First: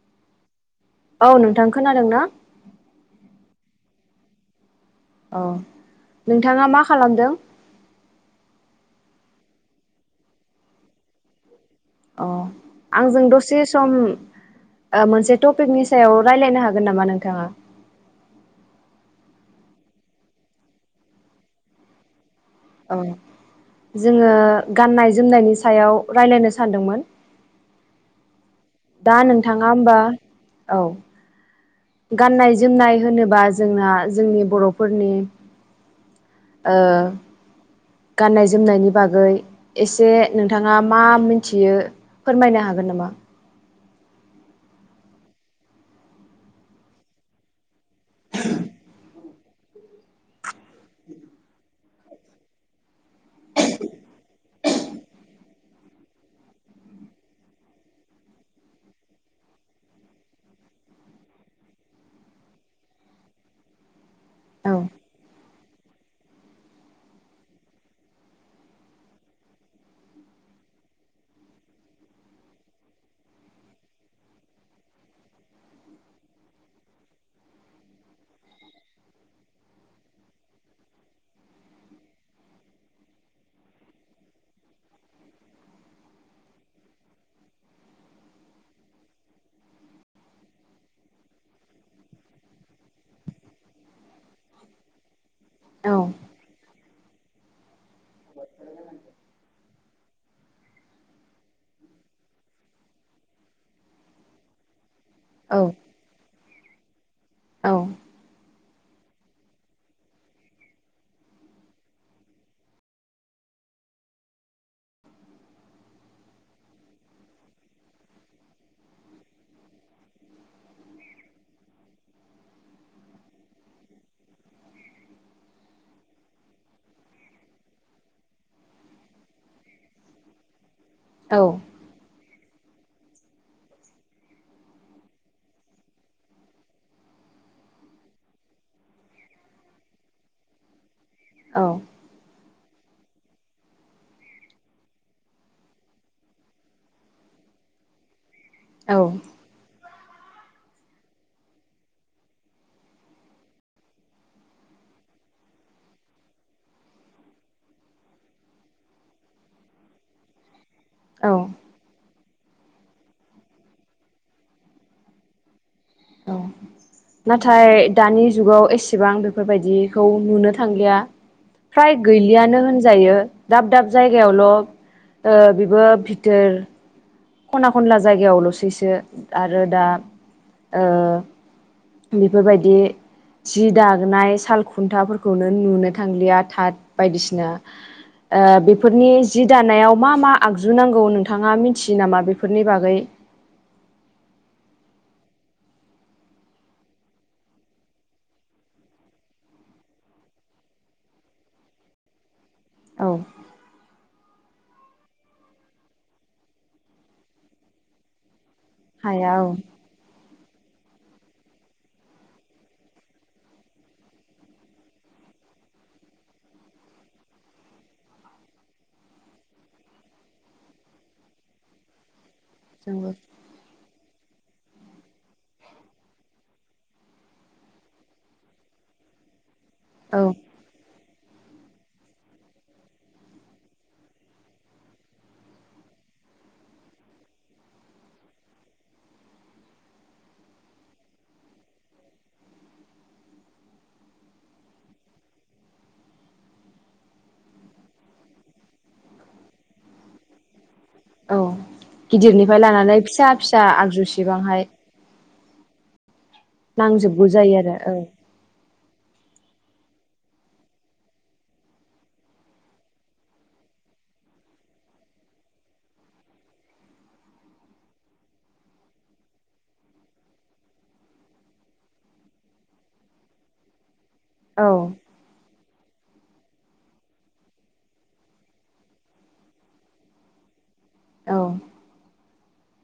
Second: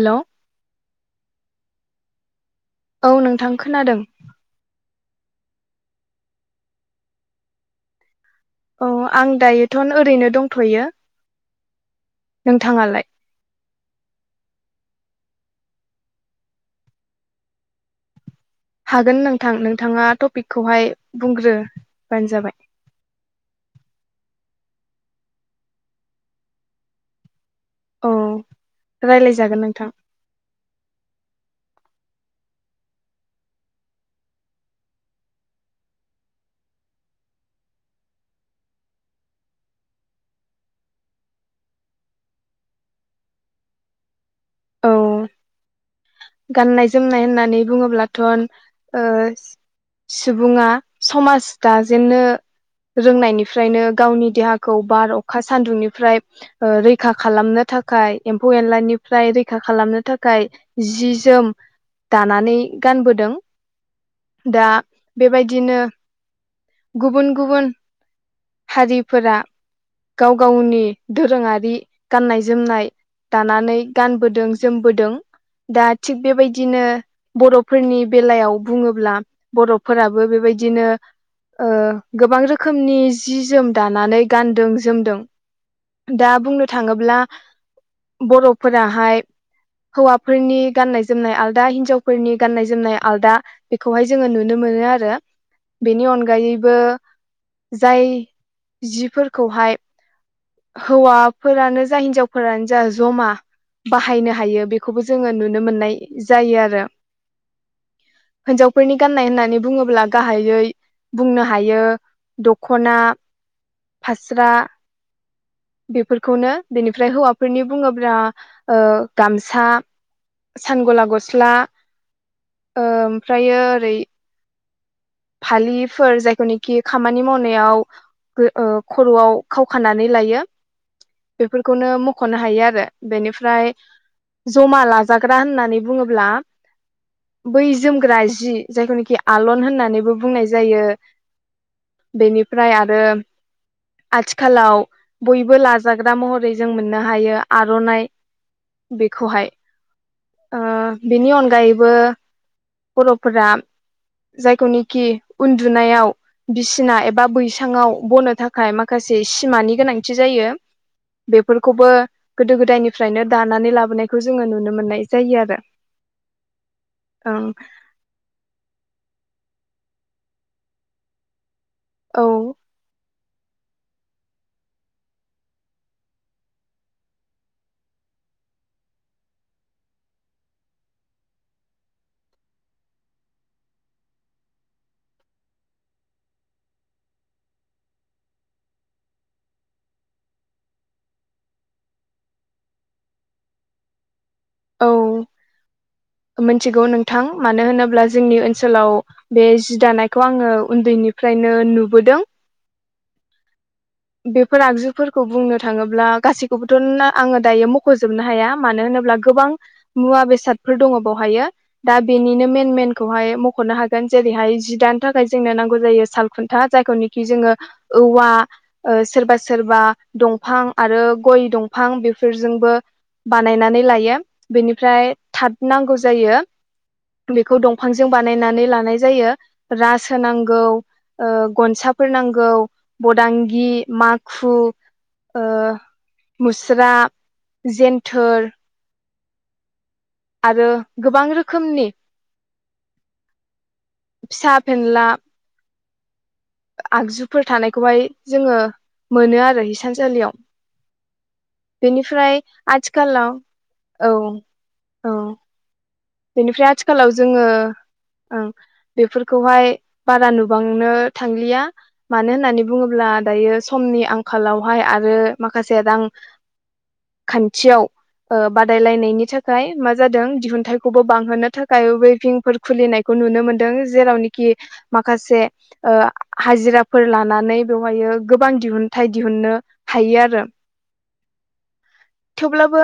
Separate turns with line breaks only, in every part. हेल'।
औ नोंथां खोनादों ना?
औ नोंथां खोनादों।
औ नोंथाङा मा खालामदों?
अ आं दायोथ'न ओरैनो दंथ'यो।
अ
नोंथाङालाय
आंजों दसे सम ओ मोनसे टपिकनि सायाव रायलायनो हागोन नामा नोंथाङा?
हागोन नोंथां नोंथाङा टपिकखौहाय बुंग्रो बानो जाबाय।
अ। जोङो गाननाय जोमनायनि सायाव रायलायनो सानदोंमोन।
अ।
दा नोंथाङा होमबा औ गाननाय जोमनाय होनोबा जोंना जोंनि बर'फोरनि ओ गाननाय जोमनायनि बागै एसे नोंथाङा मा मिथियो फोरमायनो हा हागोन नामा?
औ गाननाय जोमनाय होननानै बुङोब्लाथ'न ओ सुबुङा समाज दाजेननो रोंनायनिफ्रायनो गावनि देहाखौ बार अखा सानदुंनिफ्राय ओ रैखा खालामनो थाखाय, एम्फौ एनलानिफ्राय रैखा खालामनो थाखाय जि जोम दानानै गानबोदों। दा
औ
बेबायदिनो गुबुन गुबुन हारिफोरा गाव गावनि दोरोङारि गाननाय जोमनाय दानानै गानबोदों जोमबोदों । दा थिग बेबायदिनो बर'फोरनि बेलायाव बुङोब्ला बर'फोराबो बेबाय दिनो ओ गोबां रोखोमनि जि जोम दानानै गानदों जोमदों। दा बुंनो थाङोब्ला बर'फोराहाय हौवाफोरनि गाननाय जोमनाय आलदा हिनजावफोरनि गाननाय जोमनाय आलदा बेखौहाय जोङो नुनो मोनो आरो ।
औ ।
अनगायैबो जाय जिफोरखौहाय हौवाफोरानो जा हिनजावफोरानो जा जमा बाहायनो हायो बे बेखौबो जोङो नुनो मोननाय जायो आरो ।
औ ।
हिनजावफोरनि गान्नाय होननानै बुङोब्ला गाहायै बुंनो हायो दख'ना फास्रा बेफोरखौनो बेनिफ्राय हौवाफोरनि बुङोब्रा ओ गामसा सान गला गस्ला ओ ओमफ्रायो ओरै फालिफोर जायखौनिखि खामानि मावनायाव बो ओ खर'आव खावखानानै लायो
औ
बेफोरखौनो म ख'नो हायो आरो बेनिफ्राय जमा लाजाग्रा होननानै बुङोब्ला बै जोमग्रा जि जायखौनोखि आलन होननानैबो बुंनाय जायो ।
औ
ओमफ्राय आरो आथिखालाव बयबो लाजाग्रा महरै जों मोननो हायो आर'नाइ
औ
बेखौहाय ओ बिनि अनगायैबो बर'फोरा जायखौनिखि उन्दुनायाव बिसिना एबा बैसाङाव बनो थाखाय माखा से सिमानि गोनांथि जायो बेफोरखौबो गोदो गोदायनिफ्रायनो दानानै लाबोनायखौ जोङो नुनो मोननाय जायो आरो ।
औ नाथाय दानि जुगाव एसेबां बेफोरबायदिखौ नुनो थांलिया । फ्राय
औ
गैलियानो होनजायो । दाब दाब जायगायावल' ओ बेबो भितोर खना खनला जायगायावल'सैसो आरो दा ओ बेफोरबायदि जि दागानाय साल खुन्थाफोरखौनो नुनो थांलिया थाथ बायदिसिना ओ बेफोरनि जि दानायाव मा मा आगजु नांगौ नोंथाङा मिथि यो नामा बेफोरनि बागै?
औ । मिथिगौ नोंथां मानो होनोब्ला जोंनि ओनसोलाव बे जि दानायखौ आङो उ न्दैनिफ्रायनो नुबोदों ।
औ ।
बेफोर आगजुफोरखौ बुंनो थाङोब्ला गासैखौबोथ' नो आङो दायो मख'जोबनो हाया । मानो होनोब्ला
हाया औ
गोबां मुवा बेसाद [inaudible] फोर दं बावहायो दा बेनिनो मेन मेनखौहाय मख'नो हागोन जेरैहाय जि दानो थाखाय जोंनो नांगौ जायो साल खुन्था जायखौ निखि जोङो औवा ओ सोरबा सोरबा दंफां आरो गय दंफां दंफां बेफोर जोंबो बानायनानै लायो बेनिफ्राय थाद नांगौ जायो बेखौ दंफांजों बानायनानै लानाय जायो रासो होन
औ
नांगौ गनसाफोर नांगौ बदां गि माखु मुस्रा जेनथोर आरो गोबां रोखोमनि फिसा फेनला आगजुफोर थानायखौहाय जों मोनो आरो हिसानसालियाव
औ
बेनिफ्राय
गिदिरनिफ्राय लानानै फिसा
आथिखालाव
फिसा
औ
आगजुसिबांहाय
औ बेनिफ्राय आथिखालाव
नांजोबगौ
जों
जायो आरो
ओ बेफोरखौहाय बारा नुबांनो थांलिया मानो होननानै बुङोब्ला दायो समनि नि आंखालावहाय आरो माखासे रां खान्थियाव ओ बादायलायनायनि थाखाय मा जादों दिहुनथाइ खौबो बांहोनो थाखाय वेभिंफोर खुलिनायखौ नुनो मोनदों जेरावनोखि
औ
माखासे ओ हाजिराफोर लानानै बेवहायो गोबां दिहुनथाइ दिहुननो हायो आरो
औ
थेवब्लाबो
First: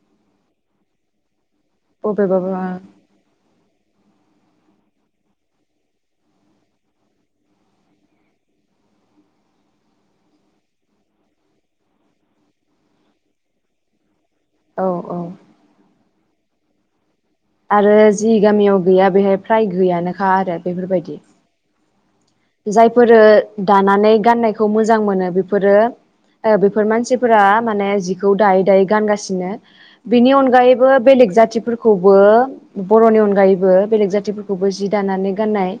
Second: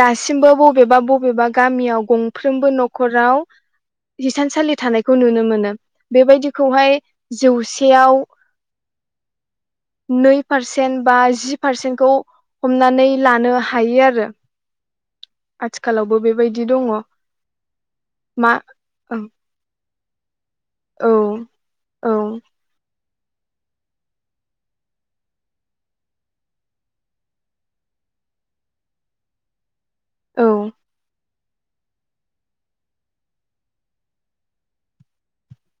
दासिमबो बबेबा बबेबा गामिआव
बबेबाबा
गंफ्रोमबो न'खराव हिसानसालि थानायखौ नुनो मोनो बेबायदिखौहाय जौसेयाव
[inaudible]
नै पारसेन्ट बा जि पारसेन्टखौ हमनानै लानो हायो आरो
औ औ
बो बेबायदि दं
आरो जि गामियाव गैया बेहाइ फ्राय गैयानोखा आरो
औ
बेफोरबायदि
औ
जायफोरो दानानै गाननायखौ मोजां मोनो बेफोरो ओ बेफोर मानसिफोरा माने जिखौ दायै दायै गानगासिनो बेनि
औ
अनगायैबो बेलेग जाथि फोरखौबो बर'नि अनगायैबो बेलेग जाथिफोरखौबो जि दानानै गाननाय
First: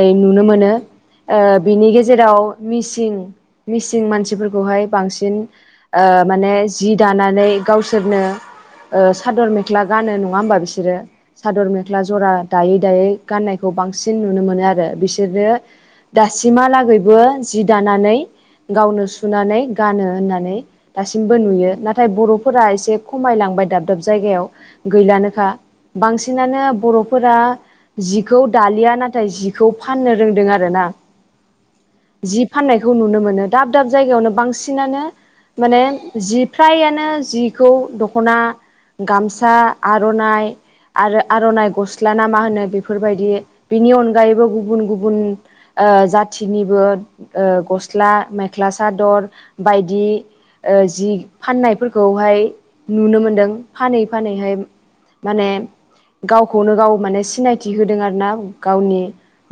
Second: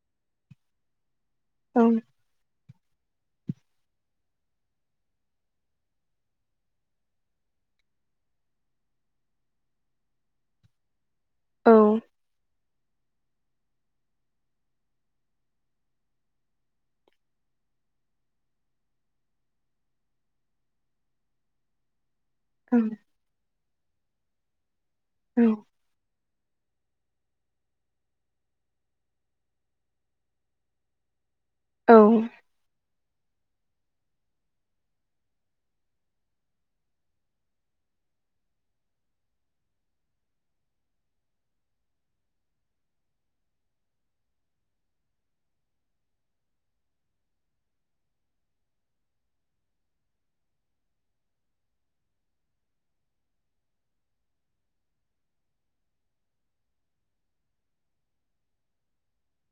ओ नुनो मोनो ओ
औ
बिनि गेजेराव मिसिं मिसिं मानसिफोरखौहाय बांसिन ओ माने जि दानानै गावसोरनो ओ सादर मेख्ला गानो नङा होमबा बिसोरो सादर
औ
मेख्ला जरा दायै दायै गाननायखौ बांसिन नुनो मोनो आरो बिसोरो दासिमहालागैबो जि दानानै गावनो सुनानै गानो होननानै दासिमबो नुयो नाथाय बर' फोरा
औ
एसे खमाय लांबाय दाब दाब जायगाआव गैलानोखा बांसिन बांसिनानो बर'फोरा जिखौ दालिया नाथाय जिखौ फाननो रोंदों आ आरोना
औ
जि फाननायखौ नुनो मोनो दाब दाब जायगायावनो बांसिनानो माने जि फ्राइआनो जिखौ दख'ना गामसा आर'नाइ आरो आर'नाइ गस्ला ना मा होनो बेफोर बायदि बिनि अनगायैबो गुबुन गुबुन ओ जाथिनिबो ओ गस्ला मेख्ला सादर बायदि ओ जि फाननायफोरखौहाय नुनो मोनदों फानै फानैहाय माने गावखौनो गाव मानि सिनायथि होदों आरो ना गावनि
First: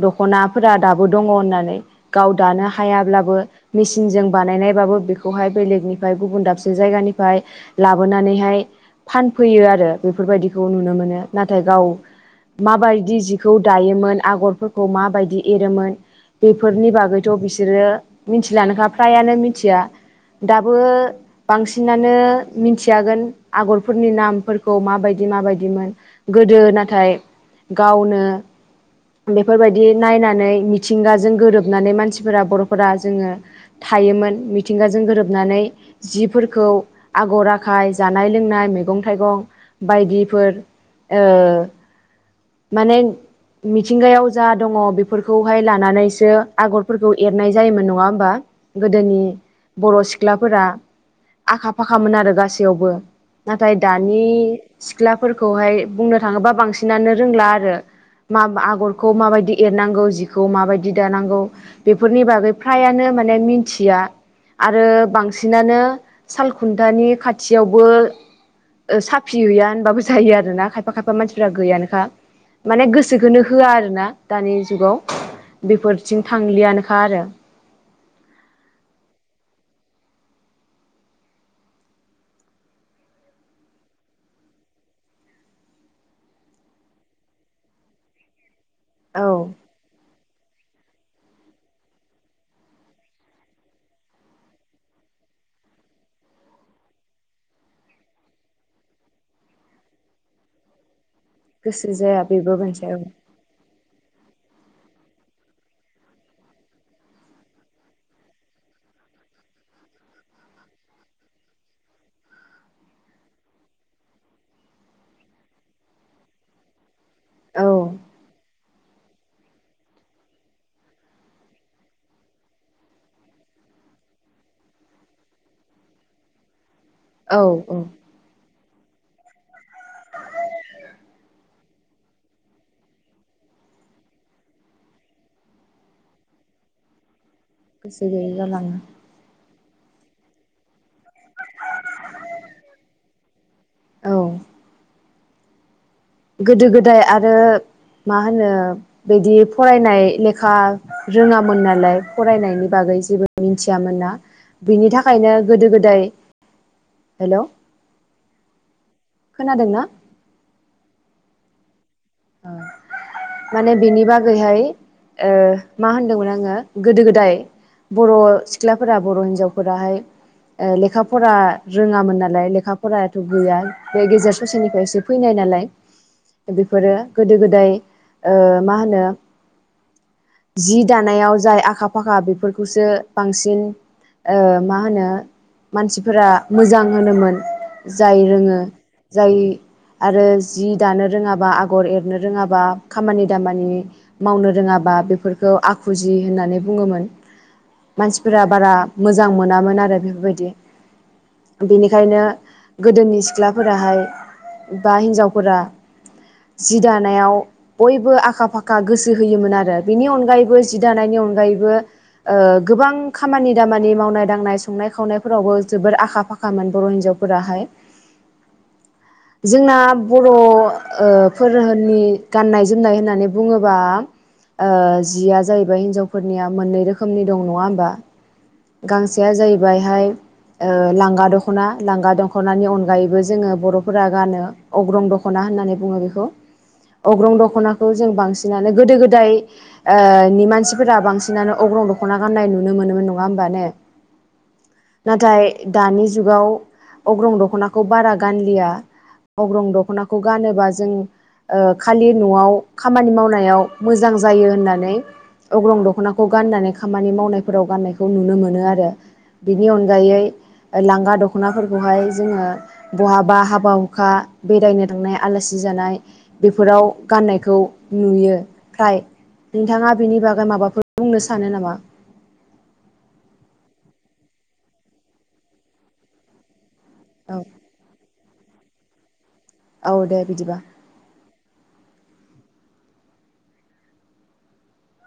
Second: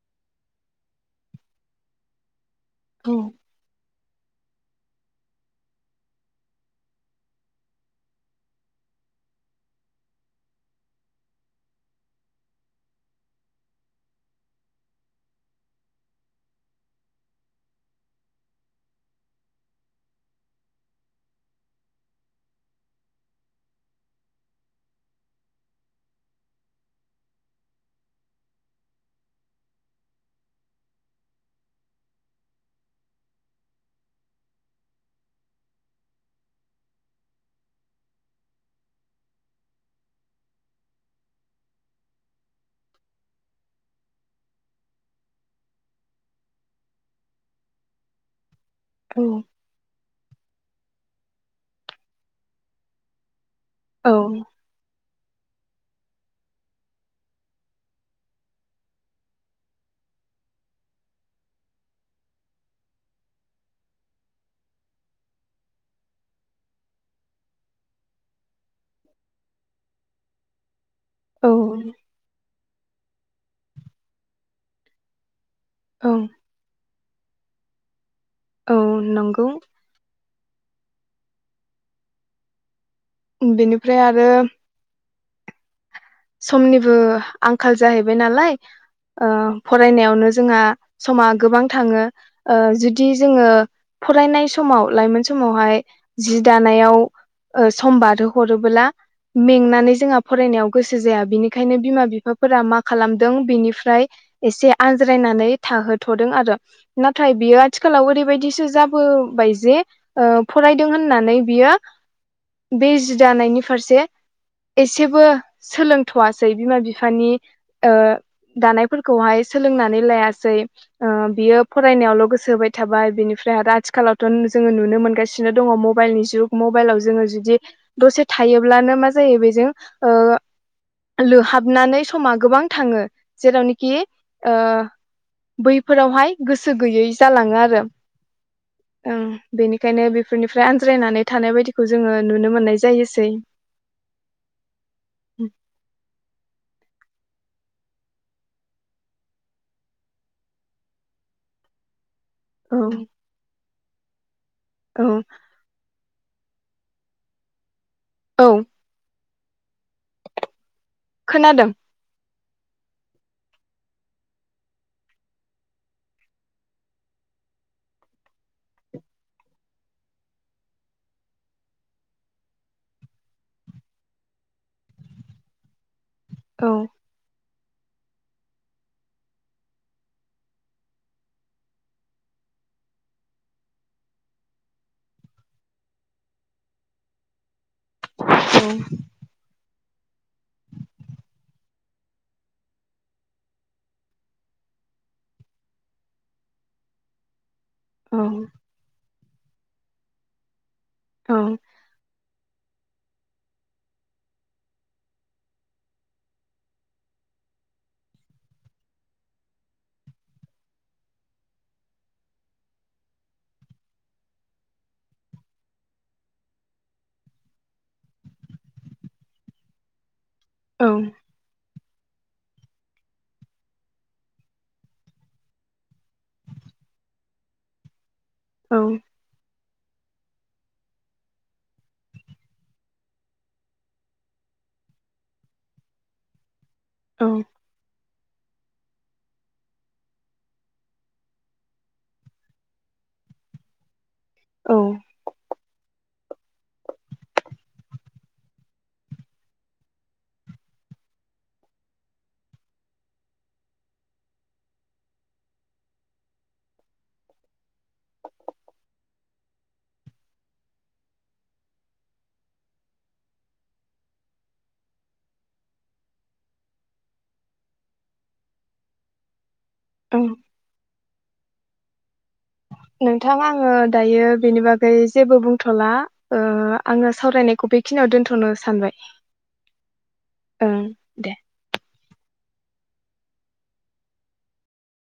दख'ना फ्रा दाबो दं होननानै गाव दानो हायाब्लाबो मेसिनजों बानायनायबाबो बेखौहाय बेलेगनिफ्राय गुबुन दाबसे जायगानिफ्राय लाबोनानैहाय फानफैयो आरो बेफोरबायदिखौ नुनो मोनो नाथाय गाव माबायदि जिखौ दायोमोन आगरफोरखौ माबायदि एरोमोन बेफोरनि बागैथ' बिसोरो मिथिलानोखा फ्रायानो मिथिया दाबो बांसिनानो मिथियागोन आगरफोरनि नामफोरखौ माबायदि माबायदिमोन गोदो नाथाय गावनो बेफोरबायदि नायनानै मिथिंगाजों गोरोबनानै मानसिफोरा बर'फोरा जोङो थायोमोन मिथिंगाजों गोरोबनानै जिफोरखौ आगर आखाय जानाय लोंनाय मैगं थाइगं बाय बायदिफोर ओ माने मिथिंगायाव जा दङ बेफोरखौहाय लानानैसो आगरफोरखौ एरनाय जायोमोन नङा होमबा गोदोनि बर' सिख्लाफोरा आखा फाखामोन आरो गासैयावबो नाथाय
औ
दानि सिख्लाफोरखौहाय बुंनो थाङोबा बांसिनानो रोंला आरो मा आगरखौ माबायदि एरनांगौ जिखौ माबायदि दानांगौ बेफोरनि बागै फ्रायानो माने मोनथिया आरो बांसिनानो सालखुन्थानि खाथियावबो साफि हैया होनबाबो जायो आरो ना खायफा खायफा बा मानसिफ्रा गैयानोखा माने गोसोखौनो होआ आरो ना दानि जुगाव
औ
बेफोरथिं थांलियानोखा आरो
औ नंगौ बेनिफ्राय आरो समनिबो आंखाल जाहैबाय नालाय
औ
ओ फरायनायावनो जोंहा समा गोबां थाङो ओ जुदि जोङो फरायनाय समाव लाइमोन समावहाय जि दानायाव सम बारो हरोबोला मेंनानै जोंहा फरायनायाव गोसो जाया बिनिखायनो
गोसो
बिमा
जाया बेबो
बिफाफोरा मा
मोनसे औ
खालामदों बेनिफ्राय एसे आनज्रायनानै थाहोथ'दों आरो नाथाय बियो आथिखालाव ओरैबायदिसो जाबो बाय जे ओ फरायदों होननानै बियो बे जि दानायनि फारसे एसेबो सोलोंथ'वासै बिमा बिफानि ओ
औ
दानायफोरखौहाय सोलोंनानै लायासै बियो ओ फरायनायावल' गोसो होबाय थाबाय बिनि फ्राय आरो आथिखालावथ' जों नुनो मोनगासिनो दङ मबाइलनि जुग मबाइलाव जोङो
औ
जुदि
औ
दसे थायोब्लानो मा जायो बेजों ओ लोहाबनानै समा गोबां थाङो जेरावनाखि ओ बैफोरावहाय गोसो गैयै जालाङो आरो
गोसो गैयै जालाङो
ओम बेनिखायनो बेफोरनिफ्राय आनज्रायनानै थानाय बायदिखौ जोङो नुनो मोननाय जायोसै
औ
ओम
गोदो गोदाय आरो मा होनो बिदि फरायनाय लेखा रोङामोन नालाय फरायनायनि
औ
बागै जेबो मिथियामोना बिनि
औ
थाखायनो गोदो गोदाय हेलौ
औ
खोनादोंना
खोनादों
माने बिनि बागैहाय ओ‌ मा होनदोंमोन आङो गोदो गोदाय बर' सिख्लाफोरा बर' हिनजावफोराहाय ओ लेखा फरा रोङामोन नालाय लेखा फरायाथ' गैया बे गेजेर ससेनिफ्रायससे फैनाय नालाय
औ
बेफोरो गोदो गोदाय ओ मा होनो जि दानायाव जाय आखा फाखा बेफोरखौसो बांसिन ओ मा होनो मानसिफोरा मोजां होनोमोन। जाय
औ
रोंङो जाय आरो जि दानो रोङाबा आगर एर नो रोङाबा खामानि दामानि मावनो रोंङाबा बेफोरखौ आखुजि होननानै बुङोमोन [inaudible]
औ
मानसिफोरा बारा मोजां मोनामोन आरो बेफोरबायदि
औ
बेनिखायनो गोदोनि सिख्लाफोराहाय बा हिनजावफोरा जि दानायाव बयबो आखा फाखा गोसो होयोमोन आरो बेनि अनगायैबो जि दानायनि अनगायै बो ओ गोबां खामानि दामानि मावनाय दांनाय संनाय खावनायफोरावबो जोबोर आखा फाखामोन बर' हिनजाव फोराहाय जोंना बर' ओ धोननि गाननाय जोमनाय होननानै बुङोबा ओ जिया जाहैबाय हिनजावफोरनिया मोननै रोखोमनि दं नङा होमबा
औ
गांसेआ जाहैबायहाय ओ लांगा दख'ना लांगा दख'नानि अनगायैबो जोंङो बर'फोरा गानो अग्रं दख' खना होननानै बुङो बेखौ अग्रं दख'नाखौ जों बांसिन नानो गोदो गोदाय ओ नि मानसिफोरा बांसिनानो अग्रं दख'ना गान्नाय नुनो मोनोमोन न नंङा‌ होमबा ने
औ
नाथाय दानि जुगाव अग्रं दख'नाखौ बारा गानलिया अग्रं दख'नाखौ गानोबा जों ओ खालि न'आव खामानि मावनायाव मोजां जायो होननानै अग्रं दख'नाखौ गाननानै खामानि मावनायफोराव गाननायखौ नुनो मोनो आरो। बिनि अनगायै लांगा दख'नाफोरखौहाय जोंङो बहाबा हाबा हुखा बेरायनो थांनाय आलासि जानाय बेफोराव गाननायखौ नुयो फ्राय नोंथाङा
औ
बेनि बागै माबाफोर बुंनो सानो नामा?
नोंथां आंङो दायो बेनि बागै जेबो बुंथ'ला ओ आंङो
औ
सावरायनायखौ बेखिनियाव दोनथ'नो सानबाय।
औ दे बिदिबा।
ओं दे